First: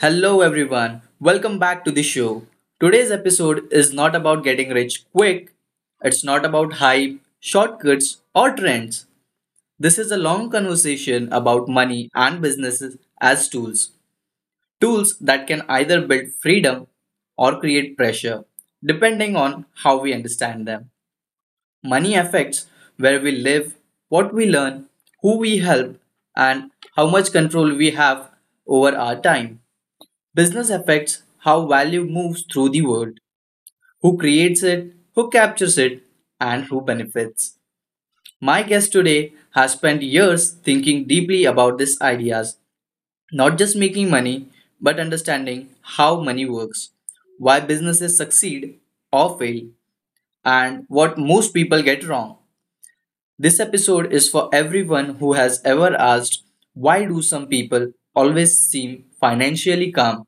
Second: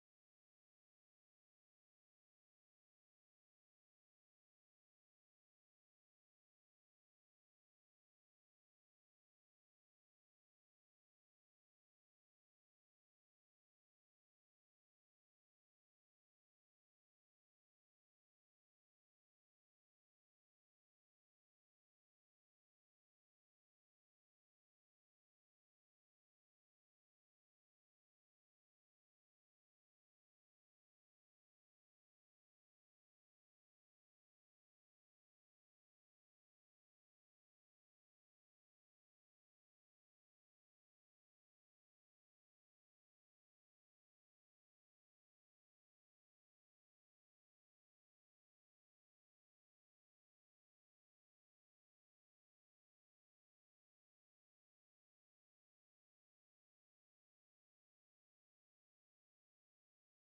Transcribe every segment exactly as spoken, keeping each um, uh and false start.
Hello, everyone. Welcome back to the show. Today's episode is not about getting rich quick, it's not about hype, shortcuts, or trends. This is a long conversation about money and businesses as tools. Tools that can either build freedom or create pressure, depending on how we understand them. Money affects where we live, what we learn, who we help, and how much control we have over our time. Business affects how value moves through the world, who creates it, who captures it, and who benefits. My guest today has spent years thinking deeply about these ideas, not just making money, but understanding how money works, why businesses succeed or fail, and what most people get wrong. This episode is for everyone who has ever asked, why do some people always seem financially calm?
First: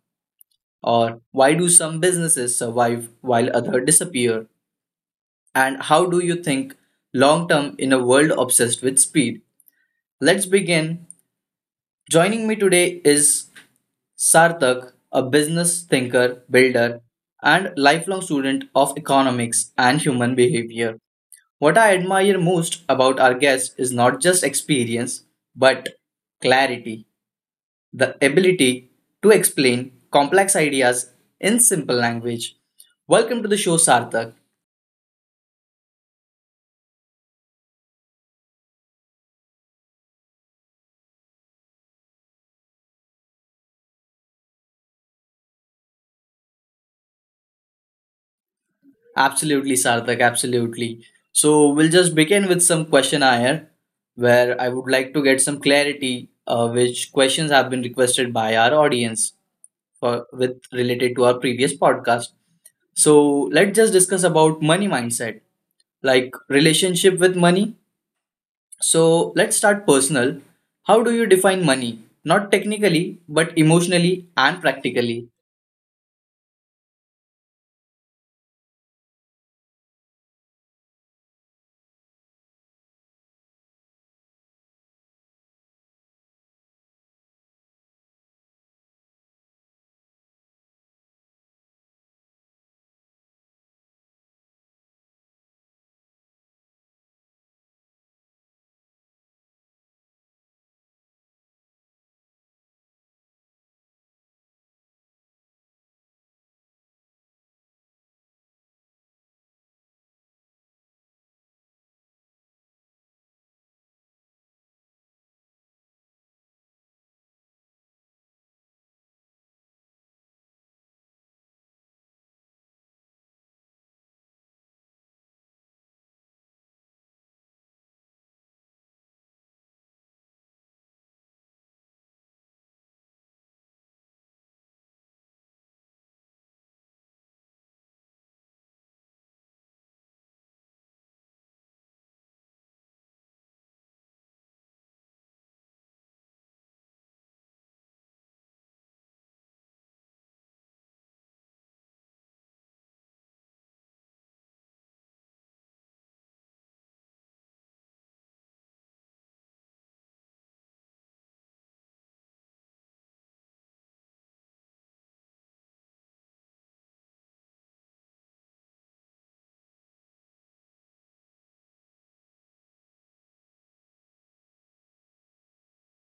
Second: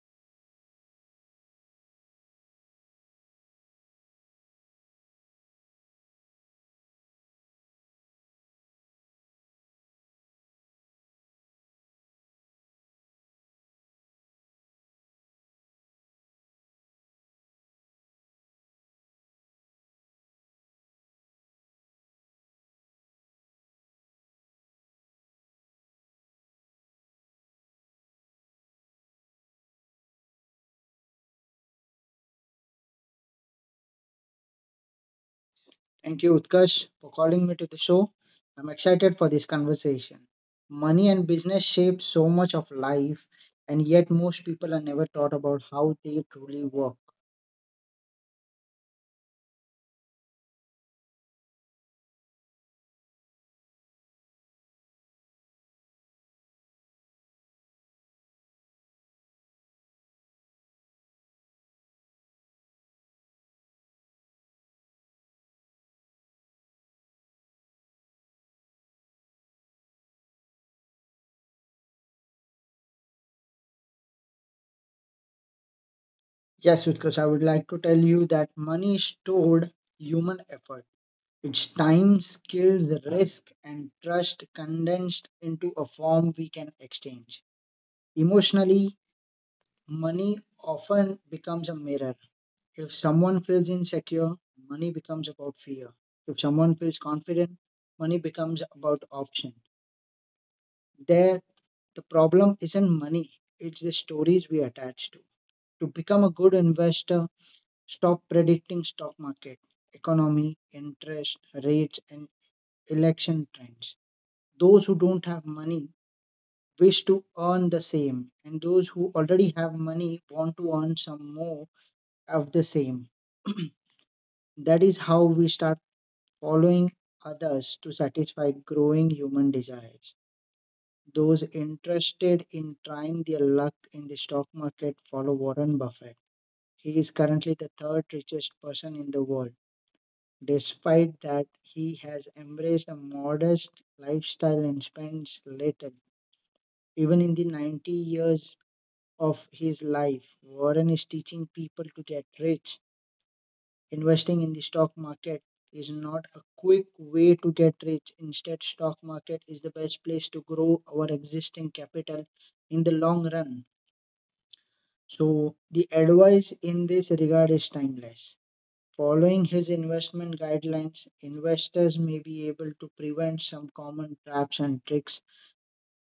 Or why do some businesses survive while others disappear? And how do you think long term in a world obsessed with speed? Let's begin. Joining me today is Sarthak, a business thinker, builder, and lifelong student of economics and human behavior. What I admire most about our guest is not just experience, but clarity, the ability to explain complex ideas in simple language. Welcome to the show, Sarthak. Thank you, Utkarsh, for calling me to the show. I'm excited for this conversation. Money and business shape so much of life, and yet most people are never taught about how they truly work. Absolutely, Sarthak, absolutely. So, we'll just begin with some question here, where I would like to get some clarity, uh, which questions have been requested by our audience for with related to our previous podcast. So, let's just discuss about money mindset, like relationship with money. So let's start personal. How do you define money? Not technically, but emotionally and practically. Yes, Utkarsh, I would like to tell you that money is stored human effort. It's time, skills, risk, and trust condensed into a form we can exchange. Emotionally, money often becomes a mirror. If someone feels insecure, money becomes about fear. If someone feels confident, money becomes about option. There, the problem isn't money, it's the stories we attach to. To become a good investor, stop predicting stock market, economy, interest, rates, and election trends. Those who don't have money wish to earn the same, and those who already have money want to earn some more of the same. That is how we start following others to satisfy growing human desires. Those interested in trying their luck in the stock market follow Warren Buffett. He is currently the third richest person in the world. Despite that, he has embraced a modest lifestyle and spends little. Even in the ninety years of his life, Warren is teaching people to get rich. Investing in the stock market is not a quick way to get rich. Instead, stock market is the best place to grow our existing capital in the long run. So the advice in this regard is timeless. Following his investment guidelines, investors may be able to prevent some common traps and tricks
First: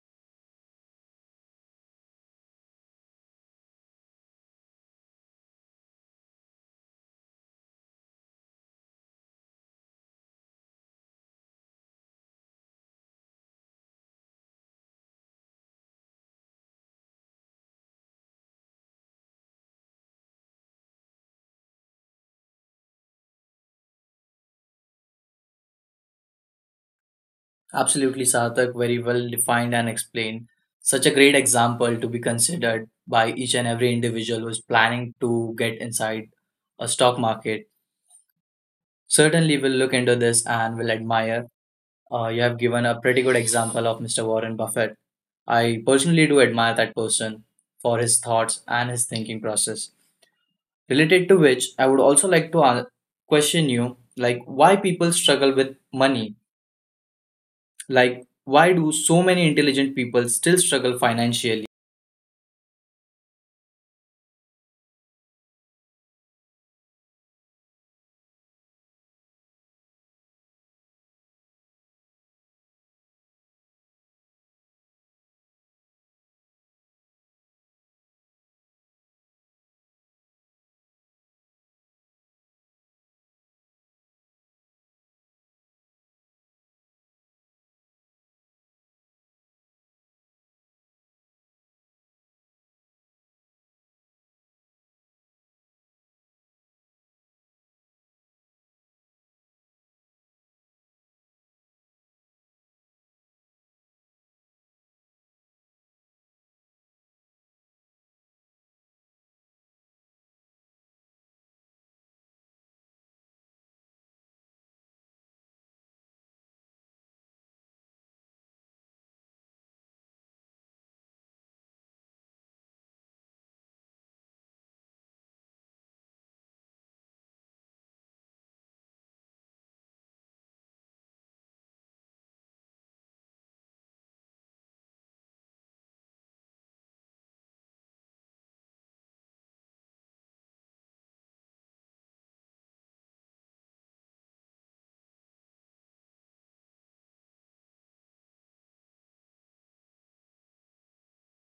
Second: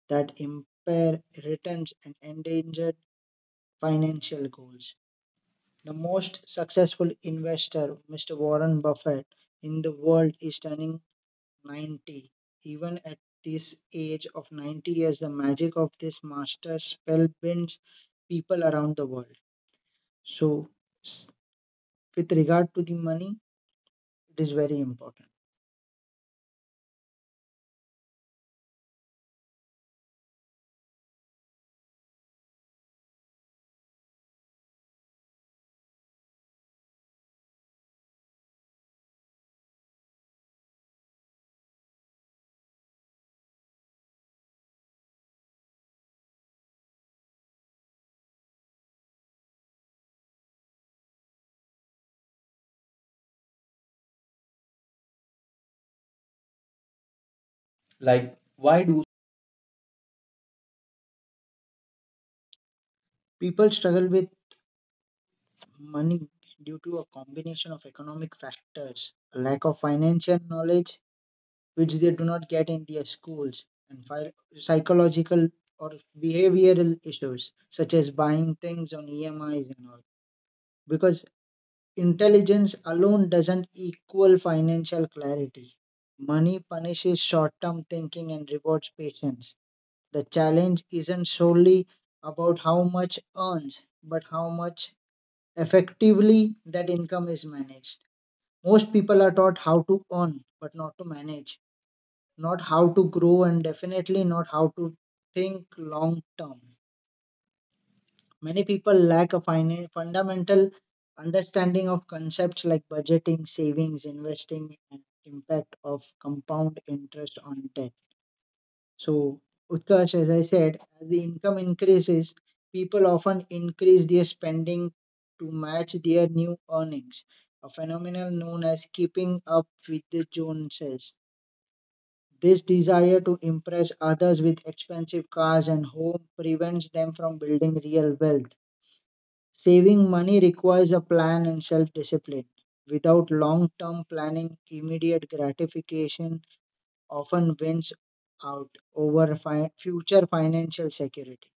that impair returns and endanger financial goals. The most successful investor, mister Warren Buffett, in the world is turning ninety. Even at this age of ninety years, the magic of this master spell bends people around the world. So, s- with regard to the money, it is very important. Absolutely, Sarthak, very well defined and explained. Such a great example to be considered by each and every individual who's planning to get inside a stock market. Certainly, we'll look into this and will admire. Uh, you have given a pretty good example of Mister Warren Buffett. I personally do admire that person for his thoughts and his thinking process. Related to which, I would also like to a- question you, like, why people struggle with money? Like, Like, why why do do so many intelligent people still struggle financially? People struggle with money due to a combination of economic factors, a lack of financial knowledge, which they do not get in their schools, and phy- psychological or behavioral issues, such as buying things on E M Is and all. Because Intelligence alone doesn't equal financial clarity. Money punishes short term thinking and rewards patience. The challenge isn't solely about how much earns, but how much effectively that income is managed. Most people are taught how to earn, but not to manage, not how to grow, and definitely not how to think long term. Many people lack a fina- fundamental understanding of concepts like budgeting, savings, investing, and impact of compound interest on debt. So, Utkarsh, as I said, as the income increases, people often increase their spending to match their new earnings, a phenomenon known as keeping up with the Joneses. This desire to impress others with expensive cars and home prevents them from building real wealth. Saving money requires a plan and self discipline. Without long term planning, immediate gratification often wins out over fi- future financial security.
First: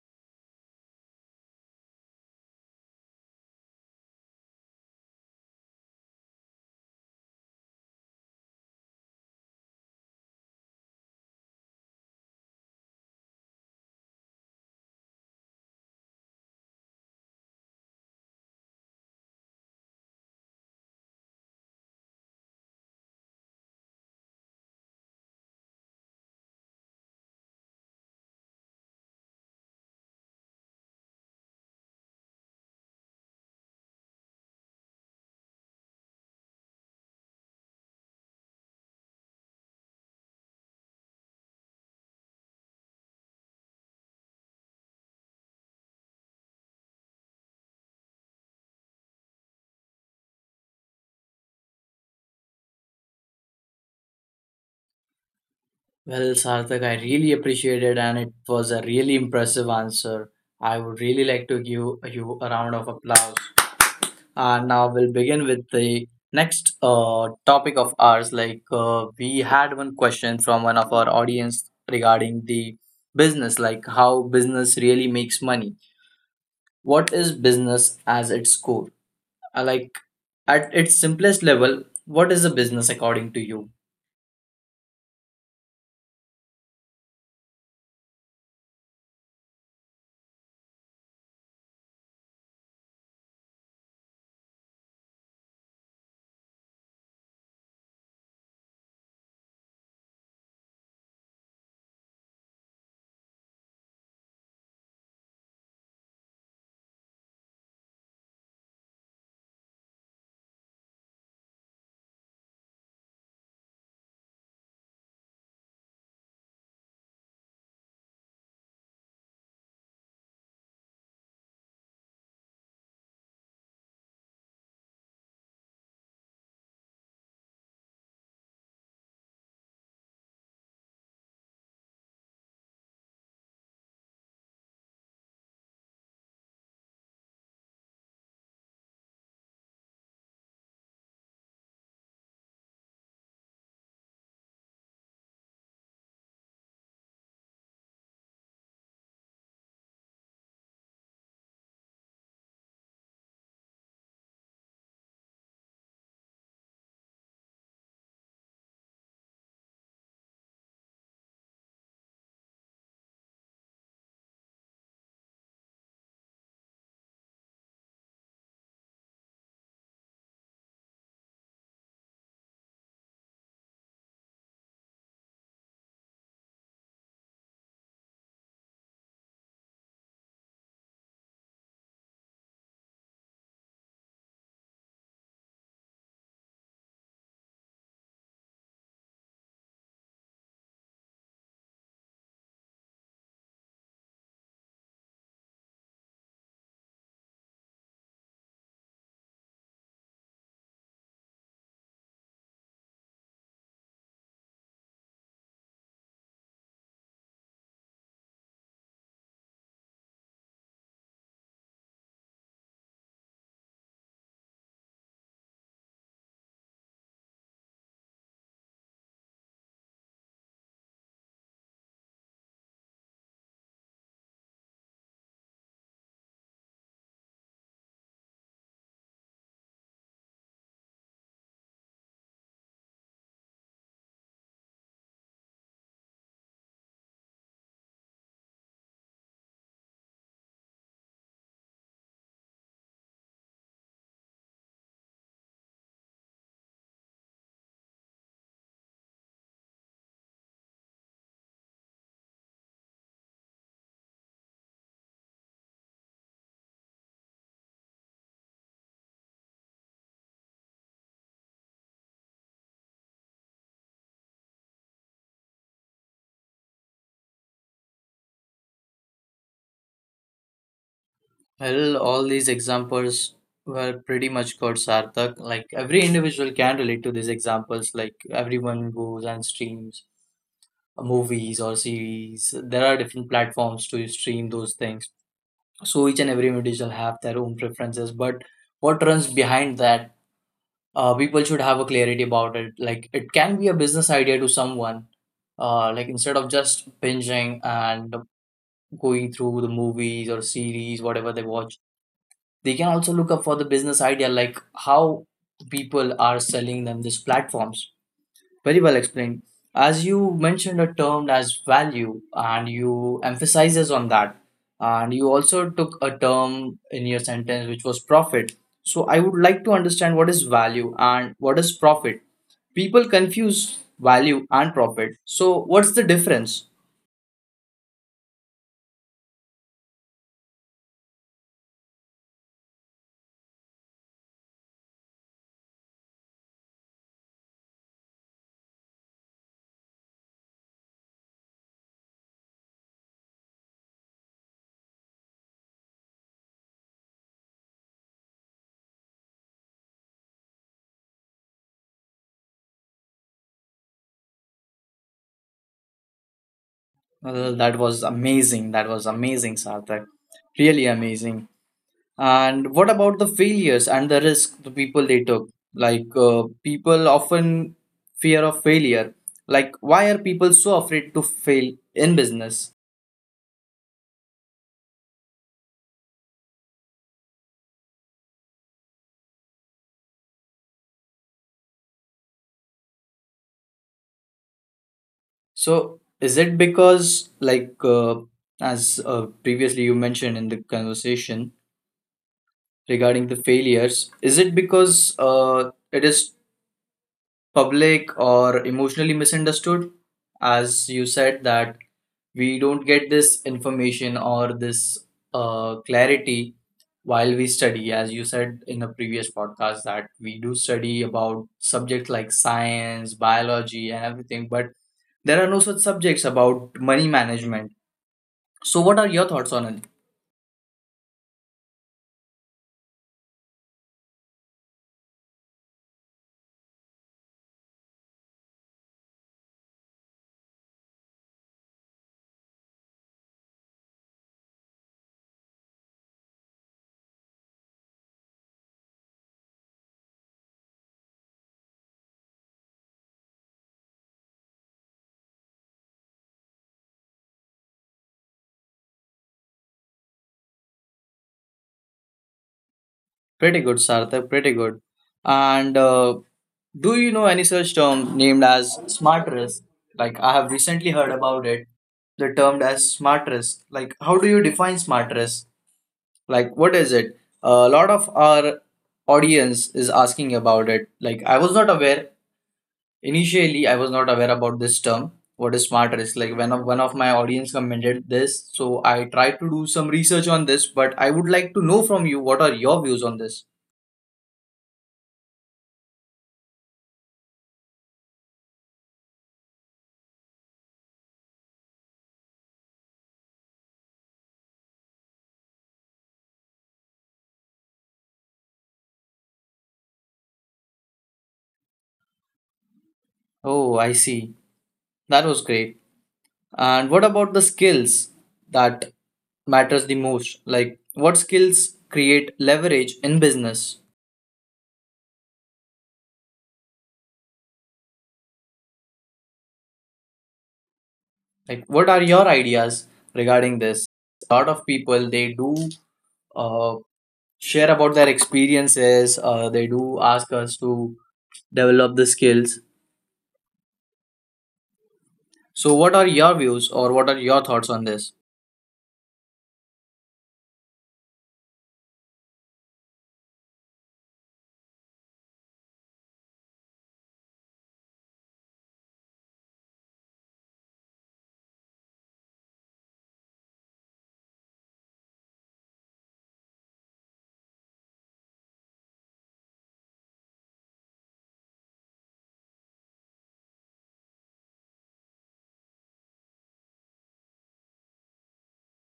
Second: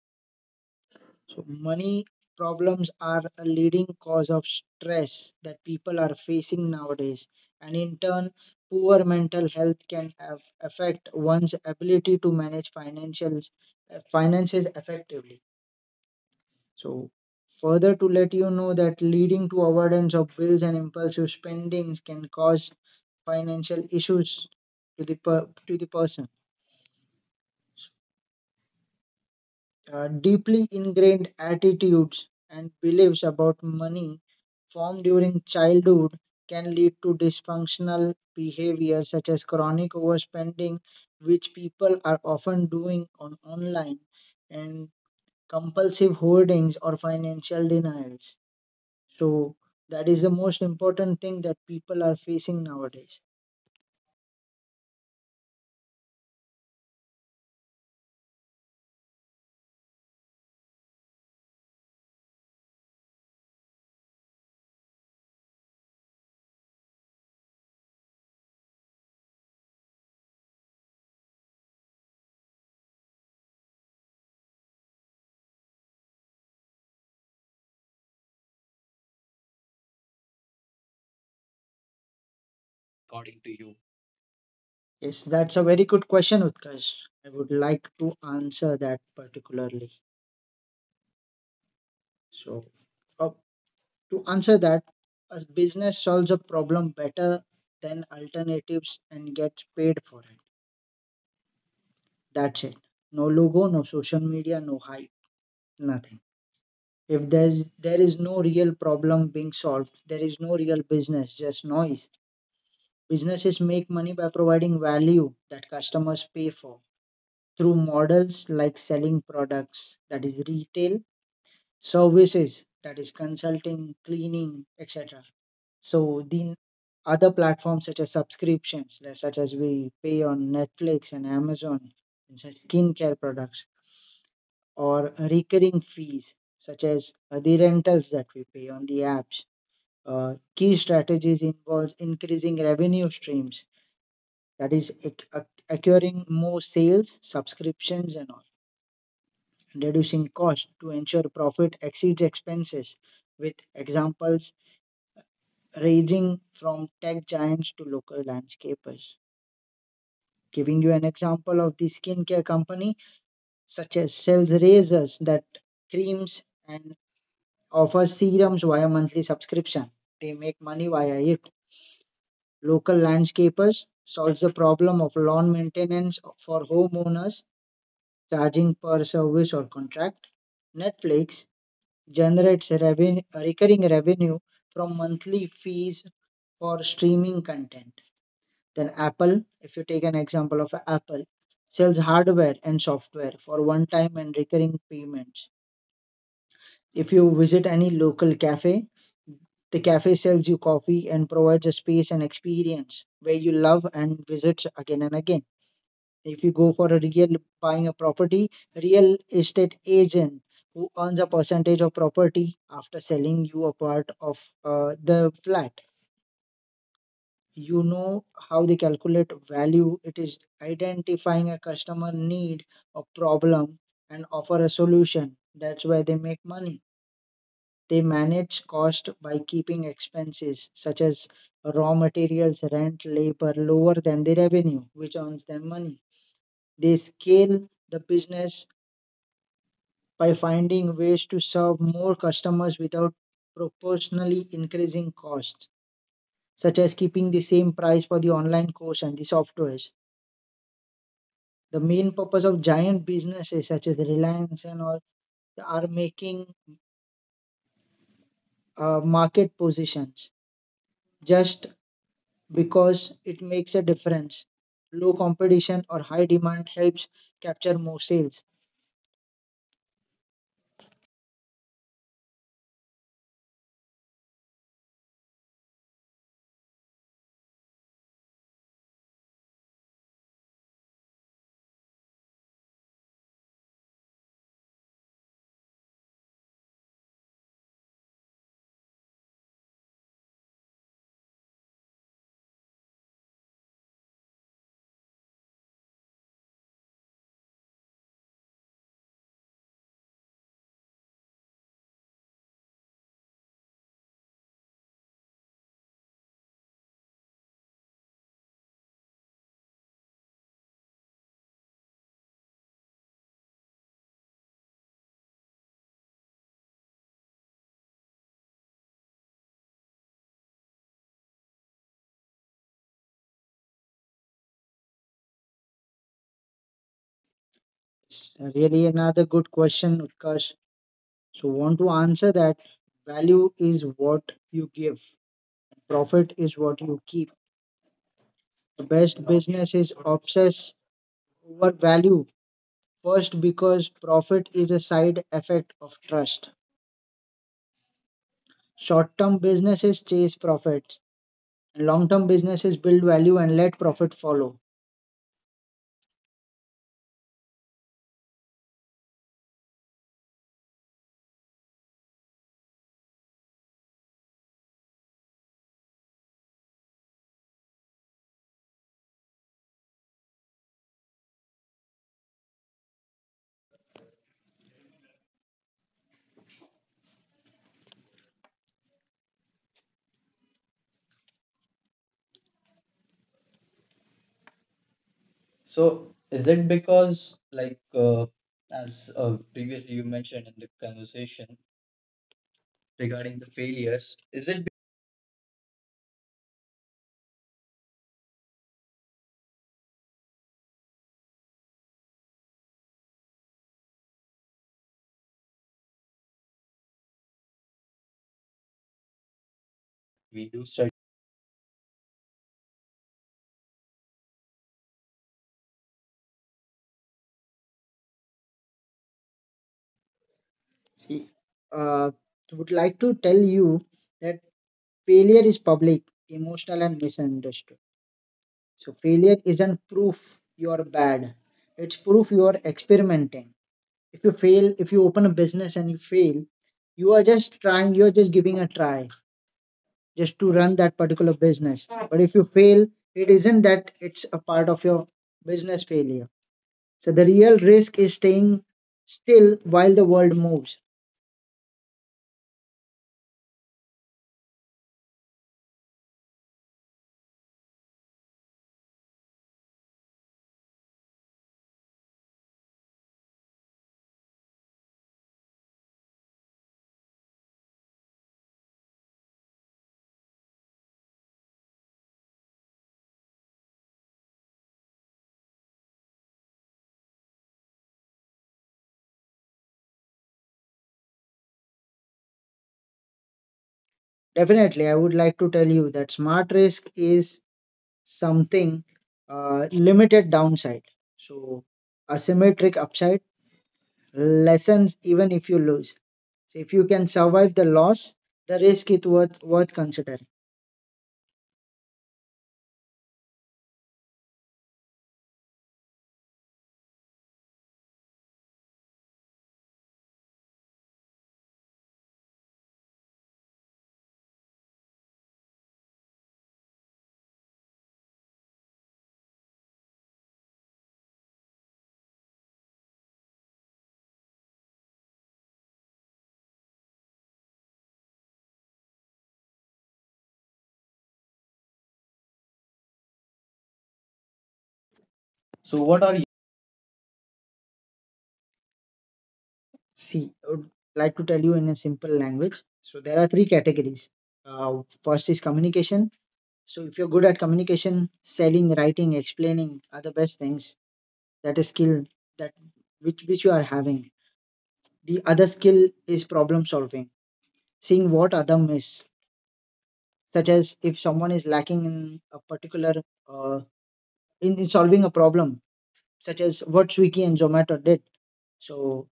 So, money problems are a leading cause of stress that people are facing nowadays, and in turn, poor mental health can have affect one's ability to manage financials, eh, finances effectively. So, further to let you know that leading to avoidance of bills and impulsive spendings can cause financial issues to the per- to the person. Uh, deeply ingrained attitudes and beliefs about money formed during childhood can lead to dysfunctional behavior such as chronic overspending, which people are often doing on online, and compulsive hoardings or financial denials. So that is the most important thing that people are facing nowadays. Well, Sarthak, I really appreciated and it was a really impressive answer. I would really like to give you a round of applause. And now we'll begin with the next uh, topic of ours. Like uh, we had one question from one of our audience regarding the business, like how business really makes money. What is business as its core? Uh, Like at its simplest level, what is a business according According to to you? you? Yes, that's a very good question, Utkarsh. I would like to answer that particularly. So, uh, to answer that, a business solves a problem better than alternatives and gets paid for it. That's it. No logo, no social media, no hype, nothing. If there's there is no real problem being solved, there is no real business, just noise. Businesses make money by providing value that customers pay for through models like selling products, that is retail, services, that is consulting, cleaning, et cetera. So, the other platforms such as subscriptions, like- such as we pay on Netflix and Amazon, and such skincare products, or recurring fees, such as uh, the rentals that we pay on the apps. Uh, key strategies involve increasing revenue streams, that is ac- ac- acquiring more sales subscriptions, and all reducing cost to ensure profit exceeds expenses, with examples ranging from tech giants to local landscapers. Giving you an example of the skincare company, such as sells razors that creams and offers serums via monthly subscription, they make money via it. Local landscapers solves the problem of lawn maintenance for homeowners, charging per service or contract. Netflix generates reven- recurring revenue from monthly fees for streaming content. Then Apple, if you take an example of Apple, sells hardware and software for one-time and recurring payments. If you visit any local cafe, the cafe sells you coffee and provides a space and experience where you love and visit again and again. If you go for a real buying a property, real estate agent who earns a percentage of property after selling you a part of uh, the flat. You know how they calculate value. It is identifying a customer need, a problem, and offer a solution. That's why they make money. They manage cost by keeping expenses such as raw materials, rent, labor lower than the revenue, which earns them money. They scale the business by finding ways to serve more customers without proportionally increasing costs, such as keeping the same price for the online course and the softwares. The main purpose of giant businesses such as Reliance and all are making uh, market positions just because it makes a difference. Low competition or high demand helps capture more sales. Well, all these examples were pretty much good, Sarthak. Like every individual can relate to these examples. Like everyone goes and streams movies or series. There are different platforms to stream those things. So each and every individual have their own preferences. But what runs behind that, uh, people should have a clarity about it, like it can be a business idea to someone, uh, like instead of just binging and going through the movies or series, whatever they watch, they can also look up for the business idea, like how people are selling them these platforms. Very well explained. As you mentioned a term as value, and you emphasizes on that, and you also took a term in your sentence which was profit. So I would like to understand what is value and what is profit. People confuse value and profit. So what's the difference? It's really another good question, Utkarsh. So, want to answer that? Value is what you give. Profit is what you keep. The best business is obsess over value first because profit is a side effect of trust. Short term businesses chase profits, and long term businesses build value and let profit follow. Well, that was amazing. That was amazing, Sarthak. Really amazing. And what about the failures and the risk the people they took? Like, uh, people often fear of failure. Like why are people so afraid to fail in business? So So is is it it because because like like, uh, uh, as as uh, uh, previously previously you you mentioned mentioned in in the the conversation conversation regarding regarding the the failures, failures, is is it it because because uh, it is public or emotionally misunderstood, as you said that we don't get this information or this uh, clarity while we study, as you said in a previous podcast, that we we do do study? study about subjects like science, biology, and everything, but there are no such subjects about money management? So what are your thoughts on it? See, uh, I would like to tell you that failure is public, emotional, and misunderstood. So, failure isn't proof you're bad, it's proof you're experimenting. If you fail, if you open a business and you fail, you are just trying, you're just giving a try just to run that particular business. But if you fail, it isn't that it's a part of your business failure. So, the real risk is staying still while the world moves. Pretty good, Sarthak, pretty good. And uh, do you know any such term named as smart risk? Like I have recently heard about it. The term as smart risk. Like how do you define smart risk? Like what is it? A lot of our audience is asking about it. Like I was not aware initially. I was not aware about this term. What is smart risk? Like when of one of my audience commented this, so I tried to do some research on this. But I would like to know from you what are your views on this. Definitely, I would like to tell you that smart risk is something uh, limited downside. So asymmetric upside lessens even if you lose. So if you can survive the loss, the risk is worth worth considering. Oh, I see. That was great. And what about the skills that matters the most? Like what skills create leverage in business? Like what are your ideas regarding this? A lot of people they do, uh, share about their experiences. Uh, they do ask us to develop the skills. So, So what are what you? are your views or what are your thoughts on this? See, I would like to tell you in a simple language. So there are three categories. Uh, first is communication. So if you're good at communication, selling, writing, explaining are the best things. That is skill that which which you are having. The other skill is problem solving, seeing what other miss, such as if someone is lacking in a particular uh, in, in solving a problem, such as what Swiggy and Zomato did. So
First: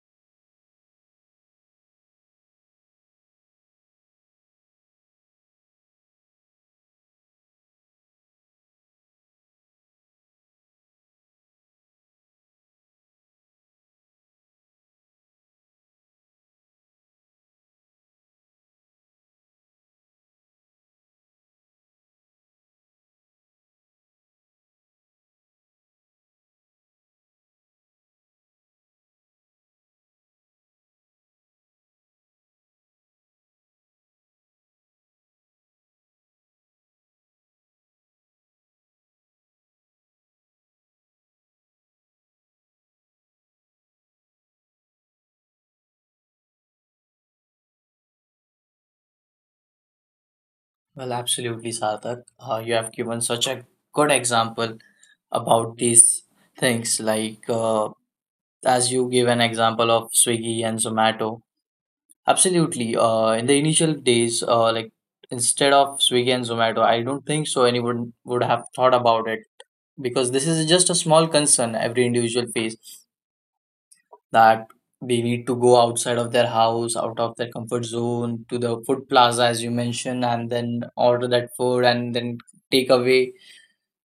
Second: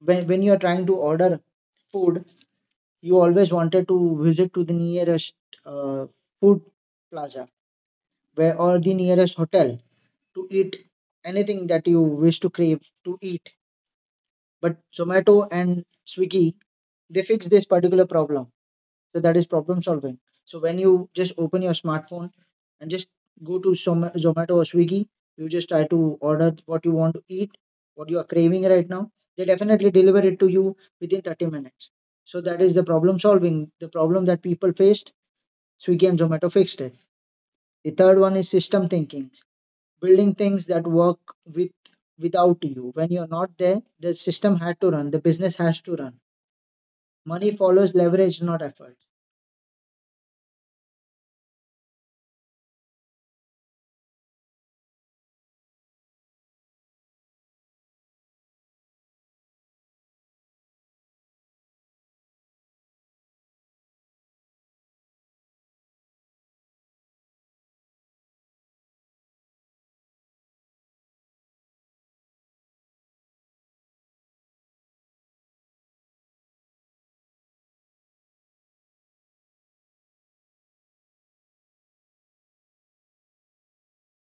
when when you are trying to order food, you always wanted to visit to the nearest uh, food plaza where or the nearest hotel to eat anything that you wish to crave to eat. But Zomato and Swiggy, they fix this particular problem. So that is problem solving. So when you just open your smartphone and just go to Zoma- Zomato or Swiggy, you just try to order what you want to eat, what you are craving right now. They definitely deliver it to you within thirty minutes. So that is the problem solving. The problem that people faced, Swiggy and Zomato fixed it. The third one is system thinking, building things that work with without you. When you're not there, the system had to run, the business has to run. Money follows leverage, not effort. Well, absolutely, Sarthak. Uh, you have given such a good example about these things, like, uh, as you gave an example of Swiggy and Zomato. Absolutely. Uh, in the initial days, uh, like instead of Swiggy and Zomato, I don't think so anyone would have thought about it, because this is just a small concern every individual face, that they need to go outside of their house, out of their comfort zone to the food plaza, as you mentioned, and then order that food, and then take away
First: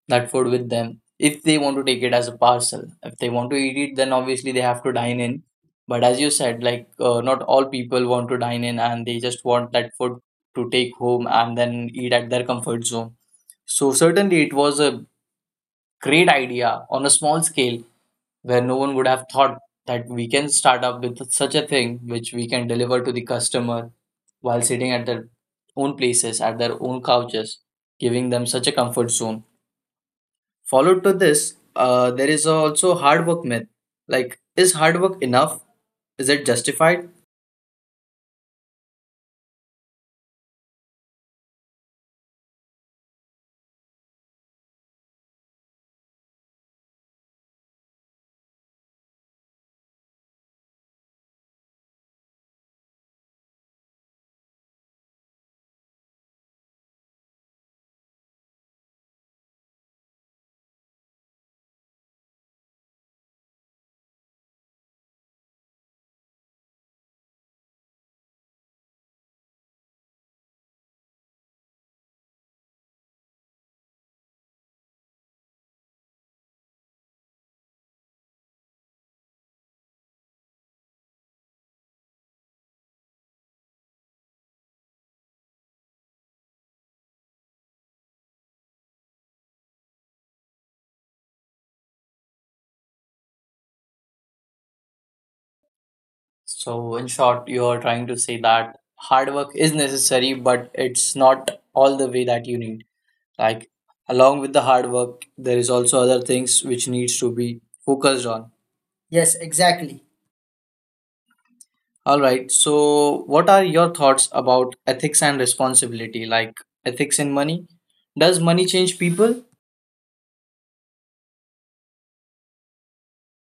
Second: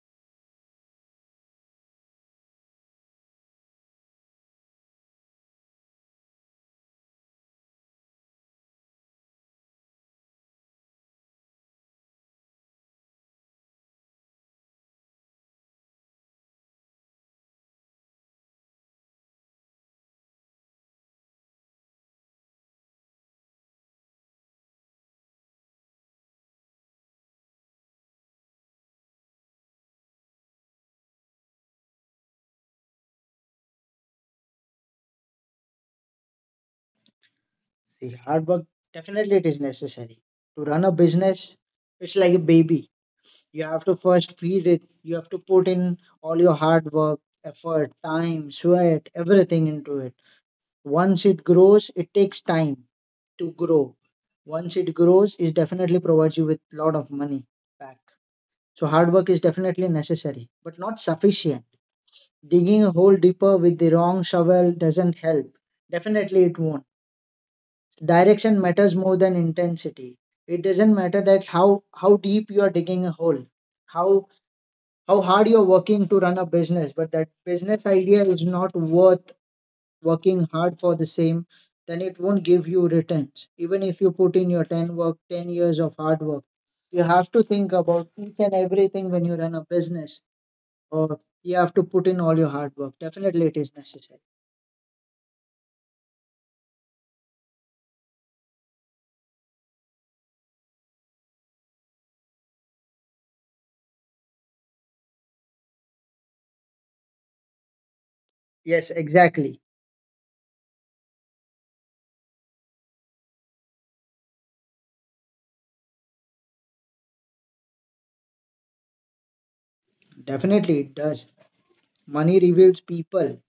that food with them. If they want to take it as a parcel, if they want to eat it, then obviously they have to dine in. But as you said, like, uh, not all people want to dine in, and they just want that food to take home and then eat at their comfort zone. So certainly it was a great idea on a small scale, where no one would have thought that we can start up with such a thing which we can deliver to the customer while sitting at their own places, at their own couches, giving them such a comfort zone. Followed to this, uh, there is also hard work myth. Like, is hard work enough? Is it justified? See, hard work, definitely it is necessary to run a business. It's like a baby. You have to first feed it. You have to put in all your hard work, effort, time, sweat, everything into it. Once it grows, it takes time to grow. Once it grows, it definitely provides you with a lot of money back. So hard work is definitely necessary, but not sufficient. Digging a hole deeper with the wrong shovel doesn't help. Definitely, it won't. Direction matters more than intensity. It doesn't matter that how how deep you are digging a hole, how how hard you're working to run a business, but that business idea is not worth working hard for the same, then it won't give you returns. Even if you put in your ten work, ten years of hard work, you have to think about each and everything when you run a business, or you have to put in all your hard work. Definitely, it is necessary. So, in short, you are trying to say that hard work is necessary, but it's not all the way that you need. Like, along with the hard work, there is also other things which needs to be focused on. Yes, Yes, exactly. exactly. All right. So, what are your thoughts about ethics and responsibility? Like, ethics in money? Does money change people? Definitely, it does. Money reveals people.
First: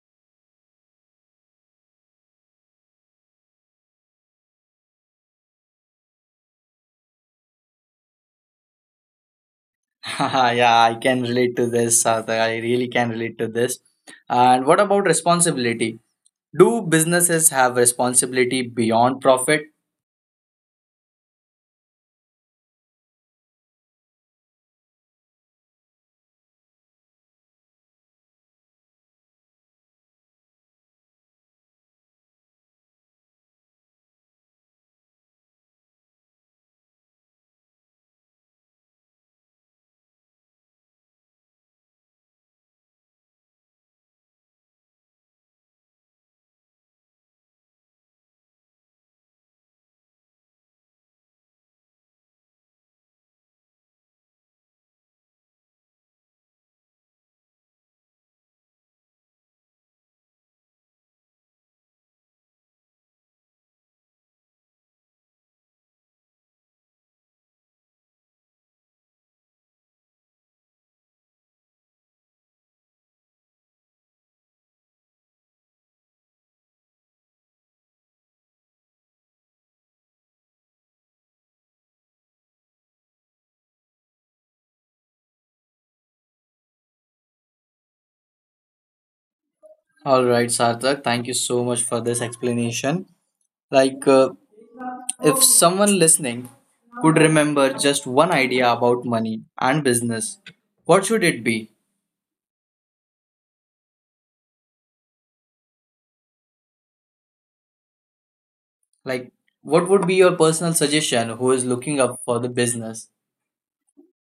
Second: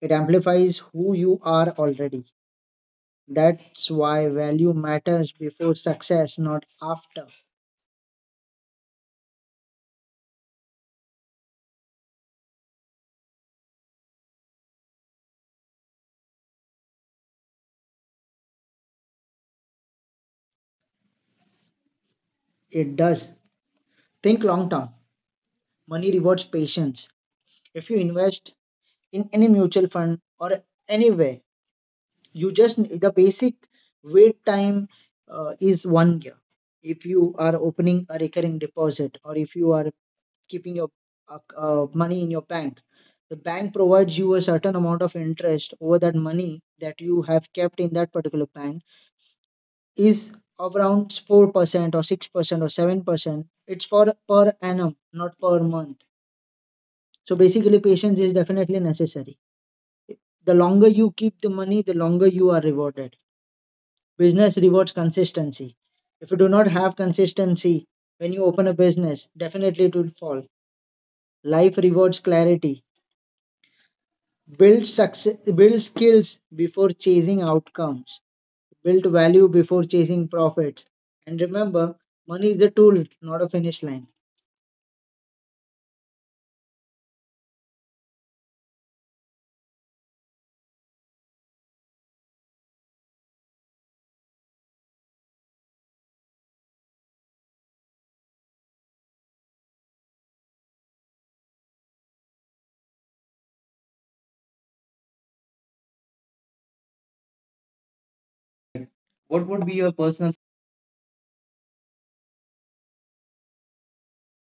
It amplifies who you are already. That's why value matters before success, not after. Yeah, I can relate to this, Sarthak. I really can relate to this. And what about responsibility? Do businesses have responsibility beyond profit? It does. Think long term. Money rewards patience. If you invest in any mutual fund or anywhere, you just the basic wait time uh, is one year. If you are opening a recurring deposit or if you are keeping your uh, uh, money in your bank. The bank provides you a certain amount of interest over that money that you have kept in that particular bank is of around four percent or six percent or seven percent. It's for per annum, not per month. So basically, patience is definitely necessary. The longer you keep the money, the longer you are rewarded. Business rewards consistency. If you do not have consistency when you open a business, definitely it will fall. Life rewards clarity. build success build skills before chasing outcomes, build value before chasing profits, and remember, money is a tool, not a finish line. All right, Sarthak, thank you so much for this explanation. Like, uh, if someone listening could remember just one idea about money and business, what should it be? Like, What would be your what would be personal, your personal suggestion who is looking up for the business?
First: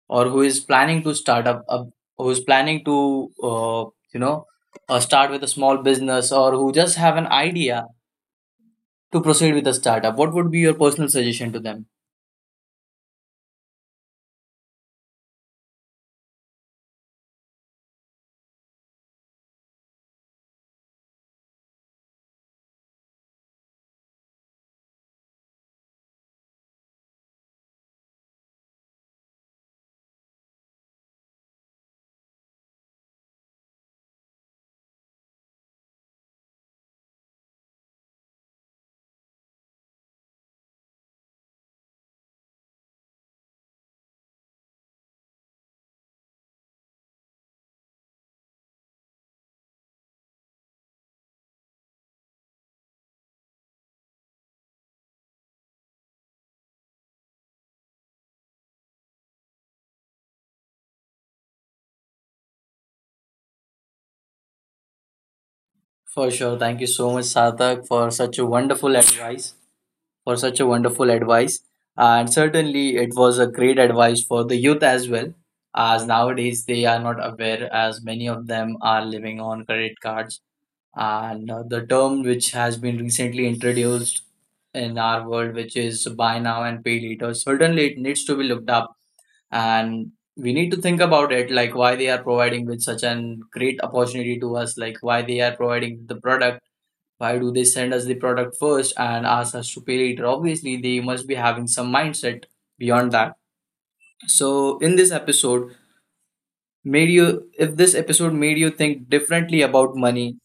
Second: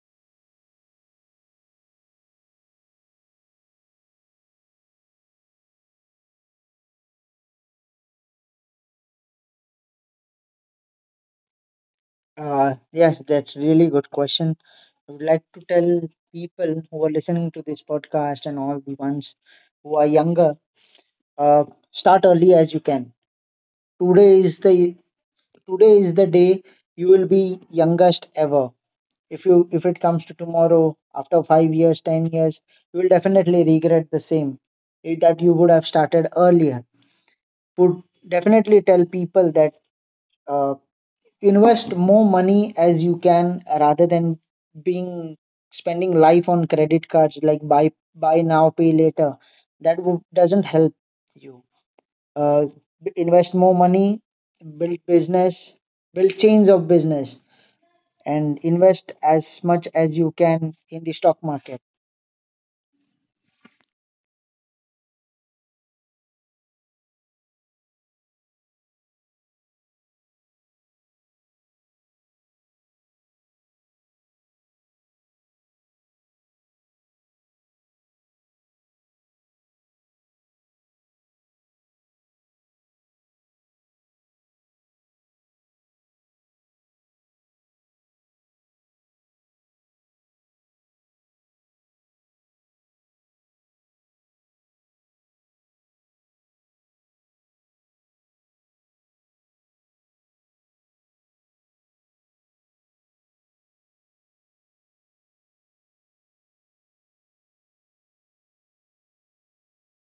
Or who is planning to start up, up who is planning to, uh, you know, uh, start with a small business, or who just have an idea to proceed with a startup? What would be your personal suggestion to them? uh, yes, that's really good question. I would like to tell people who are listening to this podcast and all the ones who are younger, uh, start early as you can. Today is the today is the day you will be youngest ever. If you if it comes to tomorrow, after five years, ten years, you will definitely regret the same, eh, that you would have started earlier. Would definitely tell people that, uh, invest more money as you can, rather than being spending life on credit cards like buy buy now pay later. That w- doesn't help you. uh, b- invest more money, build business, build chains of business, and invest as much as you can in the stock market. For sure, thank you so much, Sarthak, for such a wonderful advice, for such a wonderful advice. And certainly it was a great advice for the youth as well, as nowadays they are not aware, as many of them are living on credit cards. And uh, the term which has been recently introduced in our world, which is buy now and pay later. Certainly, it needs to be looked up, and we need to think about it, like why they are providing with such an great opportunity to us, like why they are providing the product. Why do they send us the product first and ask us to pay later? Obviously, they must be having some mindset beyond that. So, in this episode, made you if this episode made you think differently about money,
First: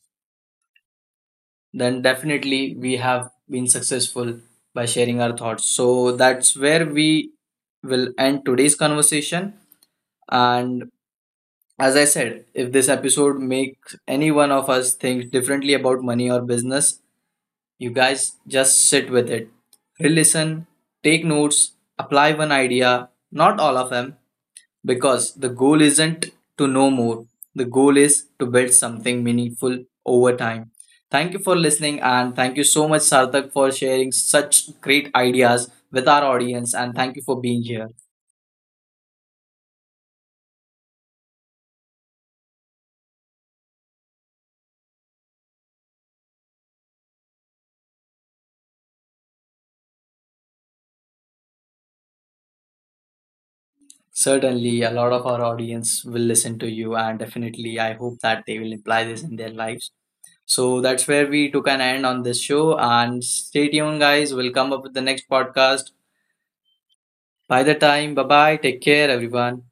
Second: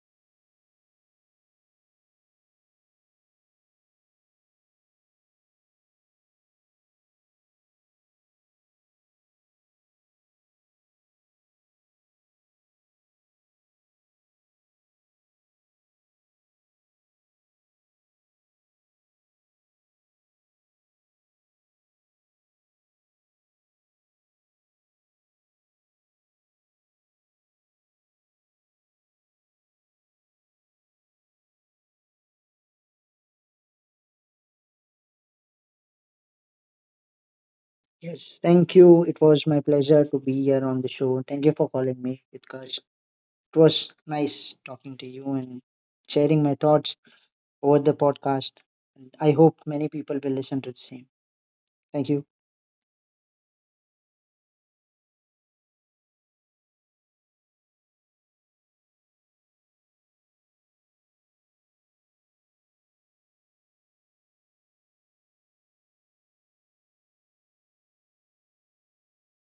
then definitely we have been successful by sharing our thoughts. So that's where we will end today's conversation. And as I said, if this episode makes any one of us think differently about money or business, you guys just sit with it. Re listen, take notes, apply one idea, not all of them, because the goal isn't to know more, the goal is to build something meaningful over time. Thank you for listening, and thank you so much, Sarthak, for sharing such great ideas with our audience. And thank you for being here. Yes, thank you. It was my pleasure to be here on the show. Thank you for calling me because it was nice talking to you and sharing my thoughts over the podcast. And I hope many people will listen to the same. Thank you. Certainly, a lot of our audience will listen to you, and definitely, I hope that they will apply this in their lives. So that's where we took an end on this show. And stay tuned, guys. We'll come up with the next podcast. By the time, bye bye. Take care, everyone.